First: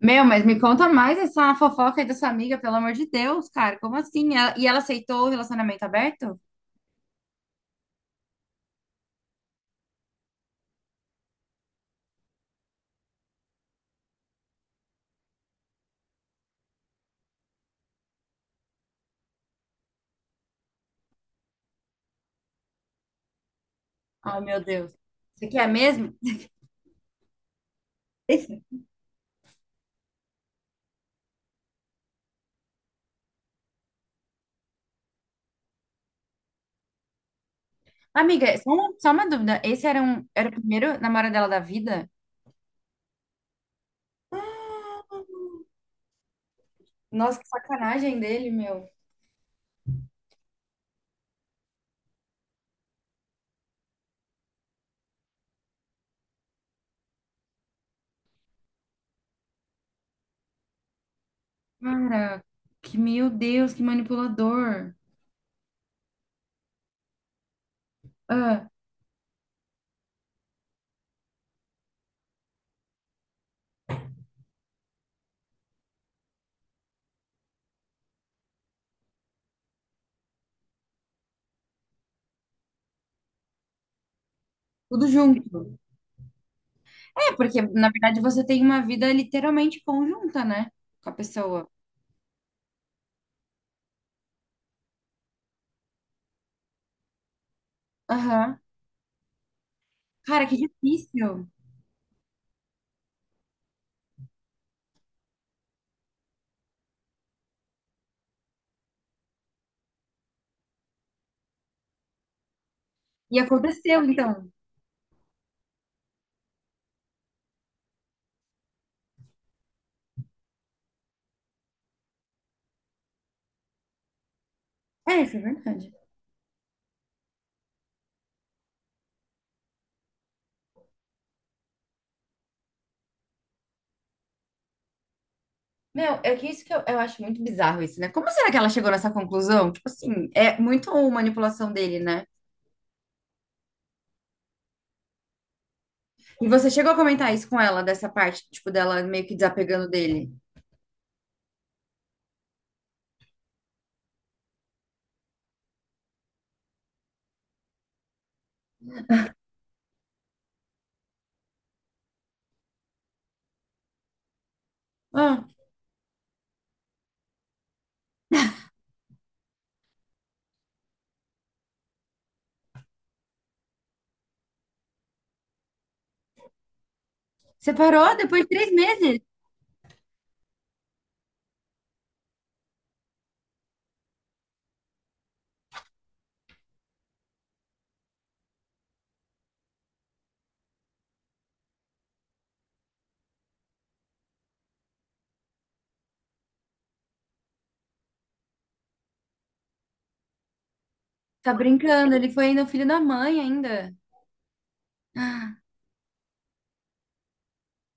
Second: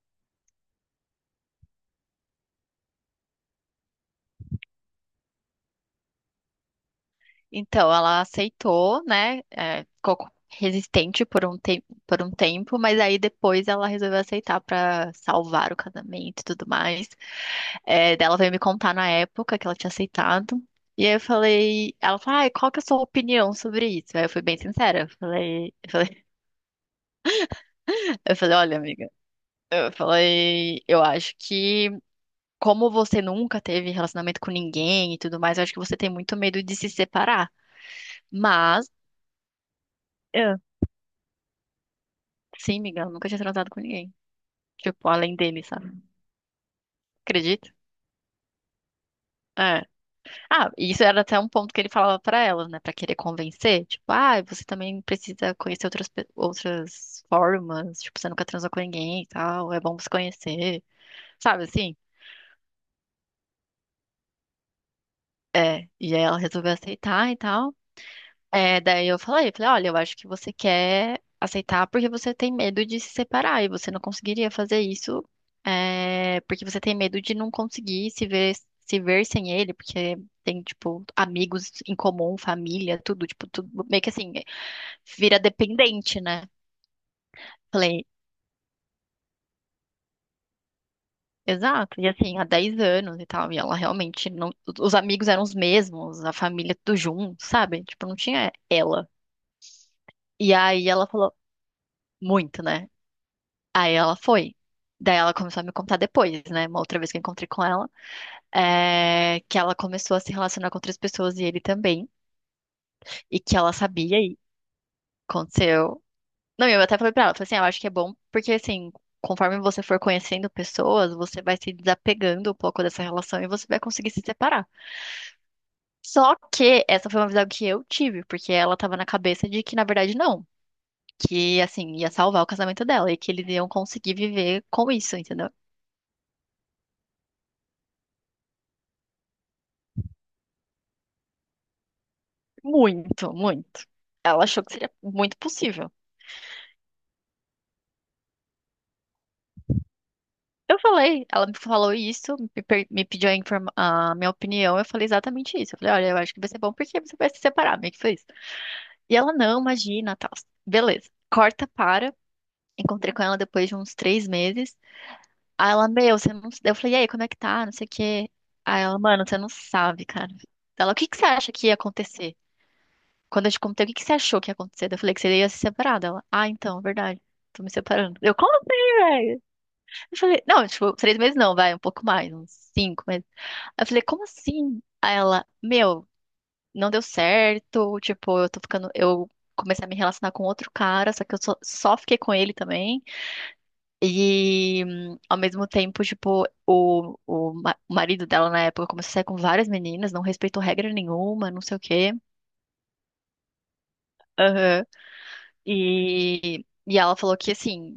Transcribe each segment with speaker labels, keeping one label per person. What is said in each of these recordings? Speaker 1: Meu, mas me conta mais essa fofoca aí da sua amiga, pelo amor de Deus, cara. Como assim? Ela- E ela aceitou o relacionamento aberto?
Speaker 2: Então, ela aceitou, né? Ficou resistente por um tempo, mas aí depois ela resolveu aceitar pra salvar o casamento e tudo mais. Daí ela veio me contar na época que ela tinha aceitado. E aí ela falou, ai, qual que é a sua opinião sobre isso? Aí eu
Speaker 1: Ai,
Speaker 2: fui bem
Speaker 1: meu Deus.
Speaker 2: sincera, eu
Speaker 1: Você quer
Speaker 2: falei, eu
Speaker 1: mesmo?
Speaker 2: falei, eu falei,
Speaker 1: Esse-
Speaker 2: olha, amiga, eu falei, eu acho que como você nunca teve relacionamento com ninguém e tudo mais, eu acho que você tem muito medo de se separar.
Speaker 1: Amiga, só uma,
Speaker 2: Mas.
Speaker 1: só uma dúvida. Esse era, um, era o primeiro namorado dela da vida?
Speaker 2: Sim, Miguel, nunca tinha transado com ninguém. Tipo,
Speaker 1: Ah,
Speaker 2: além dele, sabe?
Speaker 1: nossa, que
Speaker 2: Acredito.
Speaker 1: sacanagem dele, meu.
Speaker 2: É. Ah, e isso era até um ponto que ele falava pra ela, né? Pra querer convencer. Tipo, ah, você também precisa conhecer outras formas. Tipo, você nunca transou com ninguém e tal. É bom você conhecer. Sabe assim?
Speaker 1: Cara, que meu Deus, que manipulador.
Speaker 2: É. E aí ela resolveu aceitar e tal.
Speaker 1: Ah,
Speaker 2: Daí eu falei, olha, eu acho que você quer aceitar porque você tem medo de se separar e você não conseguiria fazer isso, porque você tem medo de não conseguir se ver sem ele, porque tem, tipo, amigos em comum, família, tudo, tipo, tudo meio que assim,
Speaker 1: tudo
Speaker 2: vira
Speaker 1: junto.
Speaker 2: dependente, né?
Speaker 1: É, porque na
Speaker 2: Falei,
Speaker 1: verdade você tem uma vida literalmente conjunta, né? Com a pessoa.
Speaker 2: exato, e assim, há 10 anos e tal, e ela realmente não, os amigos eram os mesmos, a família tudo junto, sabe? Tipo, não tinha
Speaker 1: Aham.
Speaker 2: ela.
Speaker 1: Cara,
Speaker 2: E
Speaker 1: que
Speaker 2: aí ela falou
Speaker 1: difícil.
Speaker 2: muito, né? Aí ela foi. Daí ela começou a me contar depois, né? Uma outra vez que eu encontrei com ela, que ela começou a se relacionar com outras pessoas e ele também,
Speaker 1: E
Speaker 2: e que ela
Speaker 1: aconteceu,
Speaker 2: sabia e
Speaker 1: então.
Speaker 2: aconteceu. Não, e eu até falei pra ela, falei assim, "Ah, eu acho que é bom, porque assim, conforme você for conhecendo pessoas, você vai se desapegando um pouco dessa relação e você vai conseguir se separar".
Speaker 1: É, isso é verdade.
Speaker 2: Só que essa foi uma visão que eu tive, porque ela tava na cabeça de que, na verdade, não. Que, assim, ia salvar o casamento dela e que eles iam conseguir viver com isso, entendeu?
Speaker 1: Meu, é que isso que eu acho muito bizarro isso, né? Como será que ela chegou nessa conclusão? Tipo assim, é muito manipulação dele, né?
Speaker 2: Muito, muito. Ela achou que seria muito possível.
Speaker 1: E você chegou a comentar isso com ela, dessa parte, tipo, dela meio que desapegando dele.
Speaker 2: Eu falei, ela me falou isso, me pediu a minha opinião, eu falei exatamente isso. Eu falei, olha, eu acho que vai ser bom porque você vai se separar, meio que foi isso. E ela, não, imagina, tal. Beleza. Corta, para. Encontrei com ela depois de uns 3 meses.
Speaker 1: Ah,
Speaker 2: Aí ela, meu, você não. Eu falei, e aí, como é que tá? Não sei o quê. Aí ela, mano, você não sabe, cara. Ela, o que que você acha que ia acontecer? Quando eu te contei o que que você achou que ia acontecer, eu falei que você ia se separar dela. Ah, então, verdade. Tô me
Speaker 1: separou
Speaker 2: separando. Eu,
Speaker 1: depois de
Speaker 2: como
Speaker 1: três
Speaker 2: assim,
Speaker 1: meses?
Speaker 2: velho? Eu falei, não, tipo, 3 meses não, vai, um pouco mais, uns 5 meses. Aí eu falei, como assim? Aí ela, meu, não deu certo, tipo, eu comecei a me relacionar com outro cara, só que eu só fiquei com ele também. E, ao mesmo tempo, tipo, o marido dela na época começou a sair com várias meninas, não respeitou regra nenhuma,
Speaker 1: Tá
Speaker 2: não sei o quê.
Speaker 1: brincando, ele foi ainda o filho da mãe ainda.
Speaker 2: Aham.
Speaker 1: Ah,
Speaker 2: E ela falou que, assim,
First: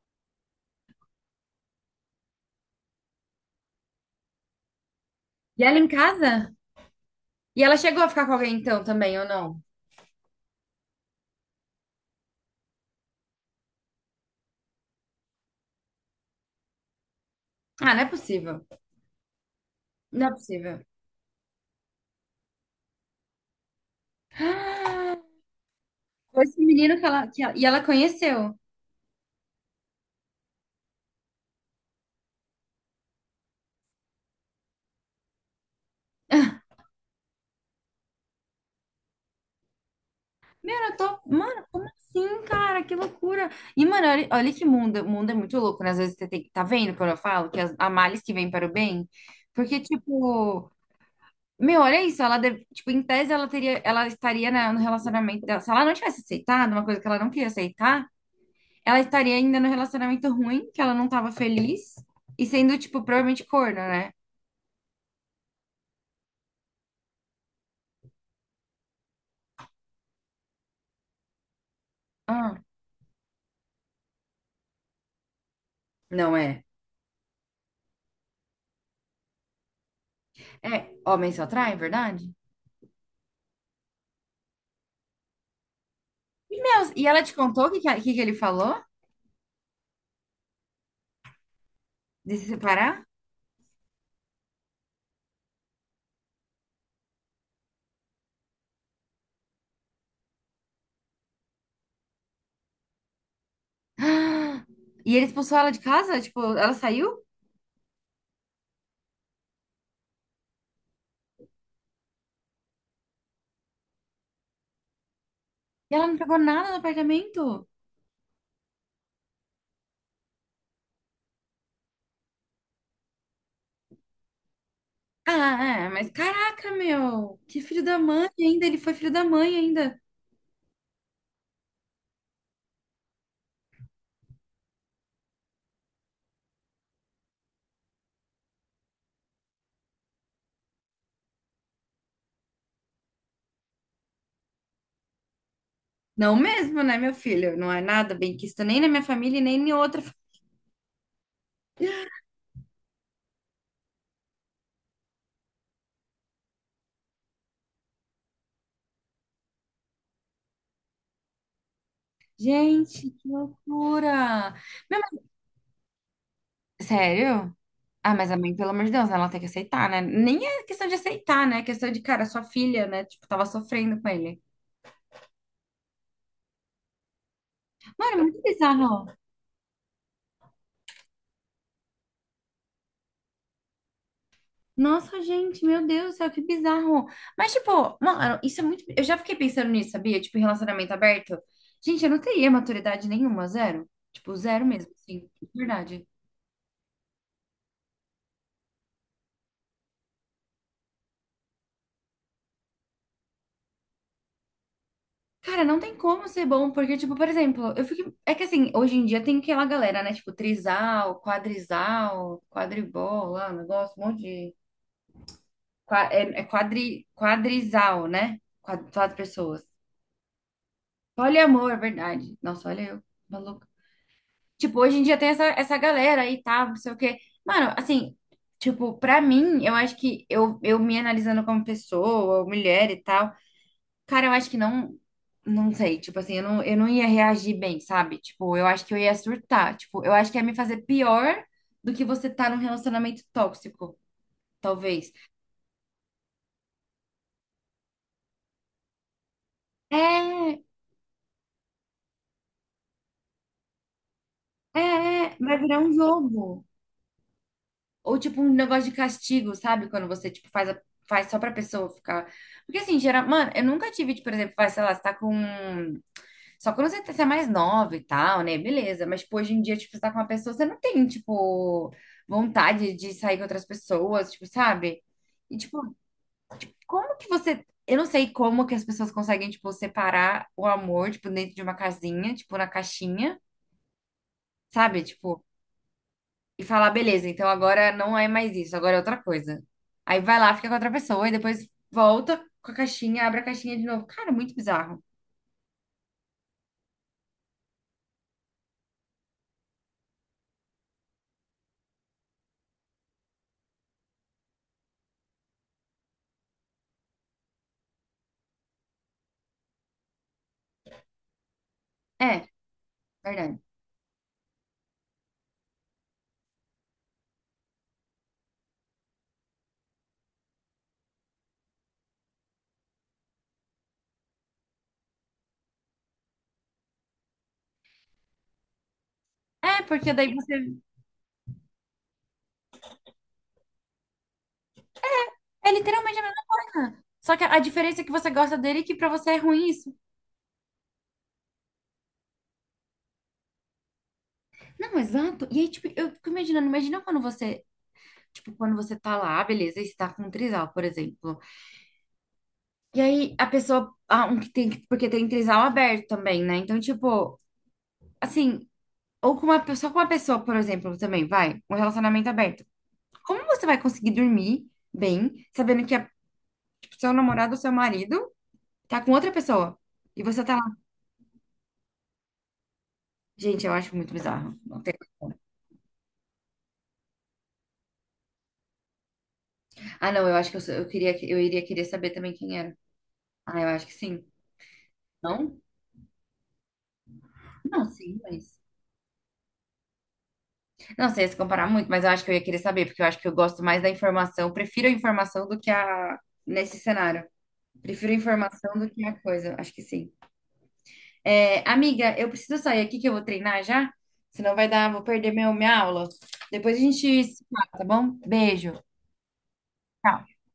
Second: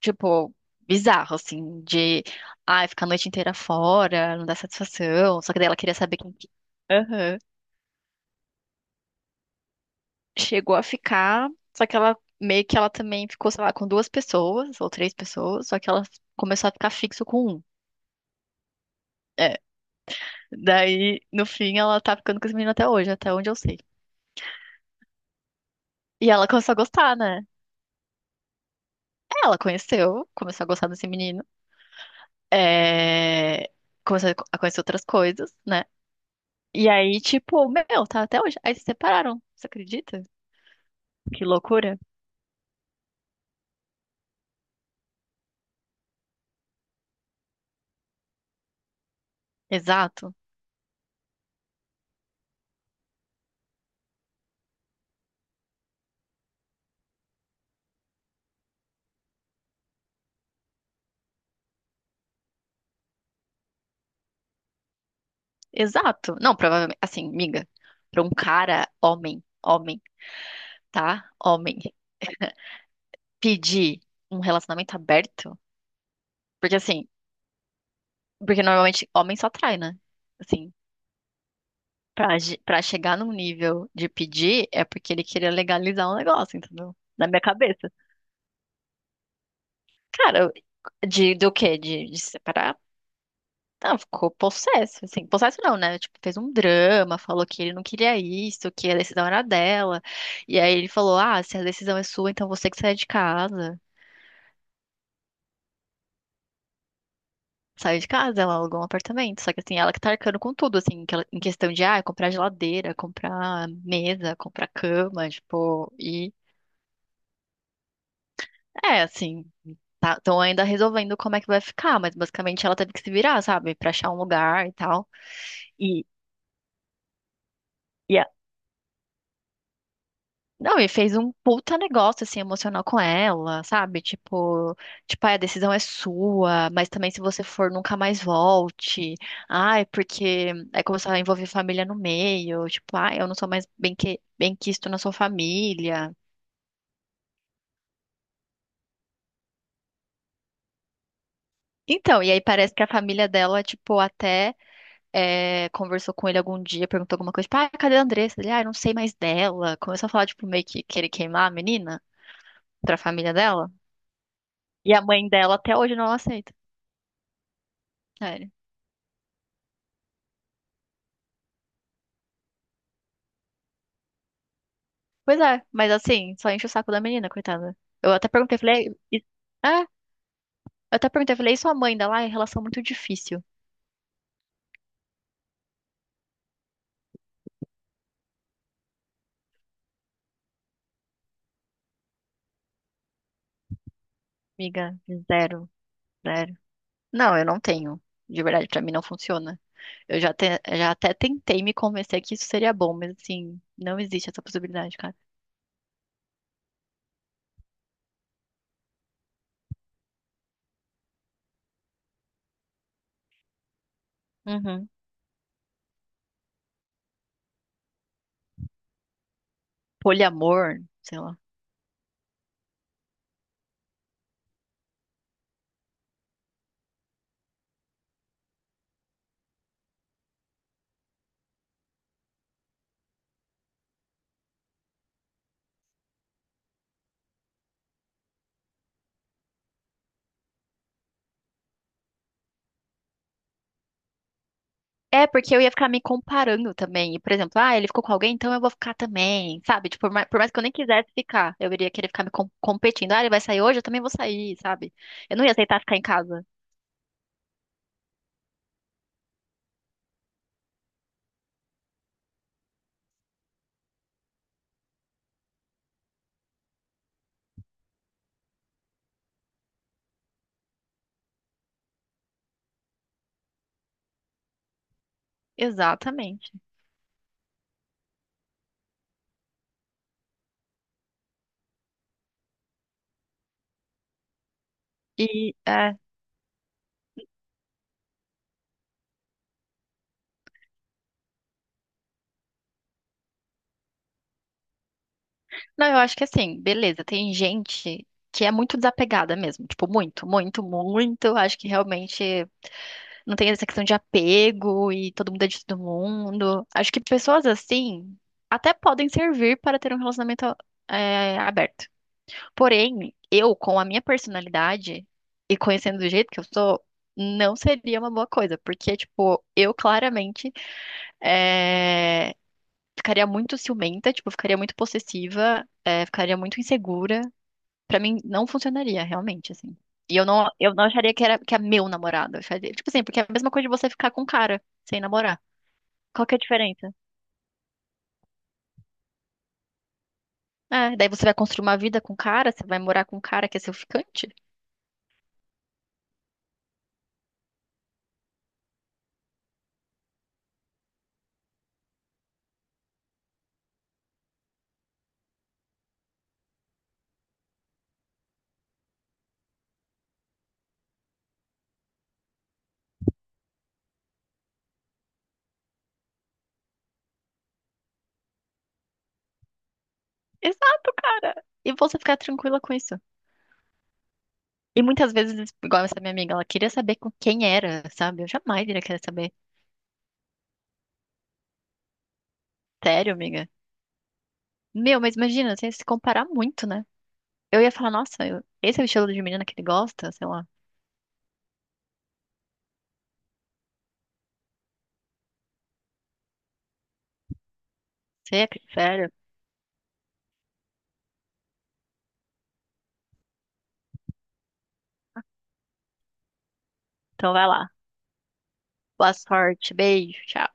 Speaker 2: tipo, bizarro, assim, de, ai, ficar a noite inteira fora, não dá satisfação. Só que
Speaker 1: e
Speaker 2: daí ela
Speaker 1: ela em
Speaker 2: queria saber quem que.
Speaker 1: casa?
Speaker 2: Aham.
Speaker 1: E ela chegou a ficar com alguém então também, ou não?
Speaker 2: Chegou a ficar. Só que ela, meio que ela também ficou, sei lá, com duas pessoas ou três pessoas, só que ela começou a ficar fixo com um.
Speaker 1: Ah, não é possível.
Speaker 2: É.
Speaker 1: Não é possível.
Speaker 2: Daí, no fim, ela tá ficando com esse menino até hoje, até onde eu sei. E
Speaker 1: Foi
Speaker 2: ela
Speaker 1: esse
Speaker 2: começou a
Speaker 1: menino que
Speaker 2: gostar,
Speaker 1: ela, que
Speaker 2: né?
Speaker 1: ela- e ela conheceu.
Speaker 2: É, ela conheceu, começou a gostar desse menino. É... Começou a conhecer outras coisas, né? E aí, tipo, meu, tá até hoje. Aí se separaram, você acredita?
Speaker 1: Meu, eu tô.
Speaker 2: Que
Speaker 1: Mano, como
Speaker 2: loucura.
Speaker 1: assim, cara? Que loucura. E, mano, olha, olha que mundo. O mundo é muito louco, né? Às vezes você tem. Tá vendo quando eu falo que as, há males que vêm para o bem? Porque,
Speaker 2: Exato.
Speaker 1: tipo. Meu, olha isso. Ela deve- tipo, em tese, ela teria, ela estaria na- no relacionamento dela. Se ela não tivesse aceitado uma coisa que ela não queria aceitar, ela estaria ainda no relacionamento ruim, que ela não tava feliz. E sendo, tipo, provavelmente corna, né?
Speaker 2: Exato. Não, provavelmente, assim, miga, pra um cara, homem, homem, tá? Homem,
Speaker 1: Ah,
Speaker 2: pedir um relacionamento aberto,
Speaker 1: não é.
Speaker 2: porque assim, porque normalmente homem só trai, né? Assim,
Speaker 1: É, homem só atrai, é verdade?
Speaker 2: pra chegar num nível de pedir, é porque ele queria legalizar um negócio,
Speaker 1: Deus,
Speaker 2: entendeu?
Speaker 1: e ela
Speaker 2: Na
Speaker 1: te
Speaker 2: minha
Speaker 1: contou o que, que,
Speaker 2: cabeça.
Speaker 1: a- que que ele falou
Speaker 2: Cara, eu- do quê? De
Speaker 1: de se
Speaker 2: separar?
Speaker 1: separar?
Speaker 2: Não, ficou possesso, assim, possesso não, né? Tipo, fez um drama, falou que ele não queria isso, que a decisão era dela. E aí ele falou: "Ah, se a decisão é sua, então você que sai de casa".
Speaker 1: E ele expulsou ela de casa? Tipo, ela saiu?
Speaker 2: Saiu de casa, ela alugou um apartamento, só que assim, ela que tá arcando com tudo, assim, que ela- em questão de, ah, comprar geladeira, comprar mesa, comprar cama, tipo,
Speaker 1: E ela não
Speaker 2: e
Speaker 1: pegou nada no apartamento?
Speaker 2: assim, tá, estão ainda resolvendo como é que vai ficar, mas basicamente ela teve que se virar, sabe, pra achar um lugar e tal.
Speaker 1: Ah, é,
Speaker 2: E
Speaker 1: mas caraca, meu. Que filho da
Speaker 2: e
Speaker 1: mãe ainda. Ele foi filho da mãe ainda.
Speaker 2: não, e fez um puta negócio, assim, emocional com ela, sabe? Tipo, "Ai, a decisão é sua, mas também se você for, nunca mais volte. Ai, porque aí começou a envolver família no meio, tipo, ai, eu não sou mais bem quisto na sua família".
Speaker 1: Não mesmo, né, meu filho? Não é nada bem quisto nem na minha família, e nem em outra. Fa-
Speaker 2: Então, e aí parece que a família dela, tipo, até conversou com ele algum dia, perguntou alguma coisa, tipo, ai, cadê a Andressa? Ele, ah, eu não sei mais dela. Começou a falar, tipo, meio que querer queimar a menina pra
Speaker 1: Gente, que
Speaker 2: família dela.
Speaker 1: loucura.
Speaker 2: E
Speaker 1: Meu,
Speaker 2: a mãe dela até hoje não aceita.
Speaker 1: mas- Sério? Ah, mas a
Speaker 2: É,
Speaker 1: mãe, pelo amor de Deus, ela tem que aceitar, né? Nem é questão de aceitar, né? É questão de, cara, sua filha, né? Tipo, tava sofrendo com ele.
Speaker 2: pois é, mas assim, só enche o saco da menina, coitada. Eu
Speaker 1: Mano, é
Speaker 2: até
Speaker 1: muito
Speaker 2: perguntei, falei,
Speaker 1: bizarro.
Speaker 2: É, eu e sua mãe ainda lá?" É relação muito difícil,
Speaker 1: Nossa, gente, meu Deus do céu, que bizarro. Mas, tipo, mano, isso é muito. Eu já fiquei pensando nisso, sabia? Tipo, em relacionamento aberto. Gente, eu não teria maturidade nenhuma, zero. Tipo, zero mesmo,
Speaker 2: amiga.
Speaker 1: assim, de
Speaker 2: Zero,
Speaker 1: verdade.
Speaker 2: zero. Não, eu não tenho. De verdade, pra mim não funciona. Eu já até tentei me convencer que isso seria bom, mas assim, não existe essa possibilidade, cara.
Speaker 1: Cara, não tem como ser bom, porque, tipo, por exemplo, eu fiquei. É que assim, hoje em dia tem aquela galera, né? Tipo, trisal, quadrisal, quadribol, lá, um negócio, um monte de.
Speaker 2: Uhum.
Speaker 1: Qua- é, é quadri... quadrisal, né? Quatro, quatro pessoas.
Speaker 2: Poliamor, sei lá.
Speaker 1: Poliamor, verdade. Nossa, olha eu, maluco. Tipo, hoje em dia tem essa, essa galera aí, tá, não sei o quê. Mano, assim, tipo, pra mim, eu acho que eu me analisando como pessoa, mulher e tal, cara, eu acho que não, não sei, tipo assim, eu não ia reagir bem, sabe? Tipo, eu acho que eu ia surtar, tipo, eu acho que ia me fazer pior do que você tá num relacionamento tóxico, talvez.
Speaker 2: É, porque eu ia ficar me comparando também. E, por exemplo, ah, ele ficou com alguém, então eu vou ficar também, sabe?
Speaker 1: É,
Speaker 2: Tipo, por mais que
Speaker 1: é,
Speaker 2: eu nem quisesse ficar, eu iria querer ficar me competindo. Ah, ele vai sair hoje, eu também vou sair, sabe?
Speaker 1: é,
Speaker 2: Eu não ia
Speaker 1: vai virar
Speaker 2: aceitar
Speaker 1: um
Speaker 2: ficar em casa.
Speaker 1: jogo. Ou tipo um negócio de castigo, sabe? Quando você tipo faz a- faz só pra pessoa ficar. Porque assim, geral, mano, eu nunca tive, tipo, por exemplo, vai, sei lá, você tá com só quando você, tá- você é mais nova e tal, né? Beleza, mas tipo, hoje em dia, tipo, você tá com uma pessoa, você não tem, tipo, vontade de sair com outras pessoas, tipo, sabe? E tipo,
Speaker 2: Exatamente.
Speaker 1: como que você Eu não sei como que as pessoas conseguem, tipo, separar o amor, tipo, dentro de uma casinha, tipo, na caixinha, sabe? Tipo,
Speaker 2: E,
Speaker 1: e falar, beleza, então agora não é mais isso, agora é outra coisa. Aí vai lá, fica com outra pessoa e depois volta com a caixinha, abre a caixinha de novo. Cara, muito bizarro.
Speaker 2: não, eu acho que assim, beleza, tem gente que é muito desapegada mesmo. Tipo, muito, muito, muito. Acho que realmente não tem essa questão de apego e todo mundo é de todo mundo. Acho que pessoas assim até podem servir para ter um relacionamento, aberto.
Speaker 1: É,
Speaker 2: Porém, eu,
Speaker 1: verdade.
Speaker 2: com a minha personalidade e conhecendo do jeito que eu sou, não seria uma boa coisa, porque, tipo, eu claramente é, ficaria muito ciumenta, tipo, ficaria muito possessiva, ficaria muito insegura. Pra mim, não funcionaria, realmente, assim.
Speaker 1: É, porque
Speaker 2: E eu
Speaker 1: daí
Speaker 2: não,
Speaker 1: você.
Speaker 2: eu não acharia que era, que é meu namorado. Eu acharia- tipo assim, porque é a mesma coisa de você ficar com um cara sem namorar.
Speaker 1: É literalmente a
Speaker 2: Qual que é a
Speaker 1: mesma
Speaker 2: diferença?
Speaker 1: coisa. Só que a diferença é que você gosta dele e que pra você é ruim isso.
Speaker 2: É, daí você vai construir uma vida com um cara, você vai morar com um cara que é seu ficante?
Speaker 1: Não, exato. E aí, tipo, eu fico imaginando, imagina quando você, tipo, quando você tá lá, "Ah, beleza, e você tá com um trisal, por exemplo. E aí a pessoa, ah, um que tem, porque tem trisal aberto também, né? Então, tipo, assim, ou com uma, pe- só com uma pessoa, por exemplo, também, vai, um relacionamento aberto. Como você vai conseguir dormir bem, sabendo que a, tipo, seu namorado ou seu marido tá com outra pessoa? E você tá lá.
Speaker 2: Exato, cara! E você ficar tranquila com isso.
Speaker 1: Gente, eu acho muito bizarro. Não
Speaker 2: E
Speaker 1: tem
Speaker 2: muitas
Speaker 1: como.
Speaker 2: vezes, igual essa minha amiga, ela queria saber com quem era, sabe? Eu jamais iria querer saber.
Speaker 1: Ah, não, eu acho que eu, sou- eu queria, que- eu iria querer saber também quem era.
Speaker 2: Sério, amiga?
Speaker 1: Ah, eu acho que sim.
Speaker 2: Meu, mas imagina,
Speaker 1: Não?
Speaker 2: você ia se comparar muito, né? Eu ia
Speaker 1: Não,
Speaker 2: falar,
Speaker 1: sim,
Speaker 2: nossa, eu-
Speaker 1: mas.
Speaker 2: esse é o estilo de menina que ele gosta, sei lá.
Speaker 1: Não sei se comparar muito, mas eu acho que eu ia querer saber, porque eu acho que eu gosto mais da informação. Prefiro a informação do que a. Nesse cenário. Prefiro a
Speaker 2: Você é que-
Speaker 1: informação do que
Speaker 2: sério?
Speaker 1: a coisa. Acho que sim. É, amiga, eu preciso sair aqui que eu vou treinar já, senão vai dar, vou perder meu, minha aula. Depois a gente
Speaker 2: Então
Speaker 1: se
Speaker 2: vai
Speaker 1: fala,
Speaker 2: lá.
Speaker 1: tá bom? Beijo.
Speaker 2: Boa sorte, beijo,
Speaker 1: Tchau.
Speaker 2: tchau.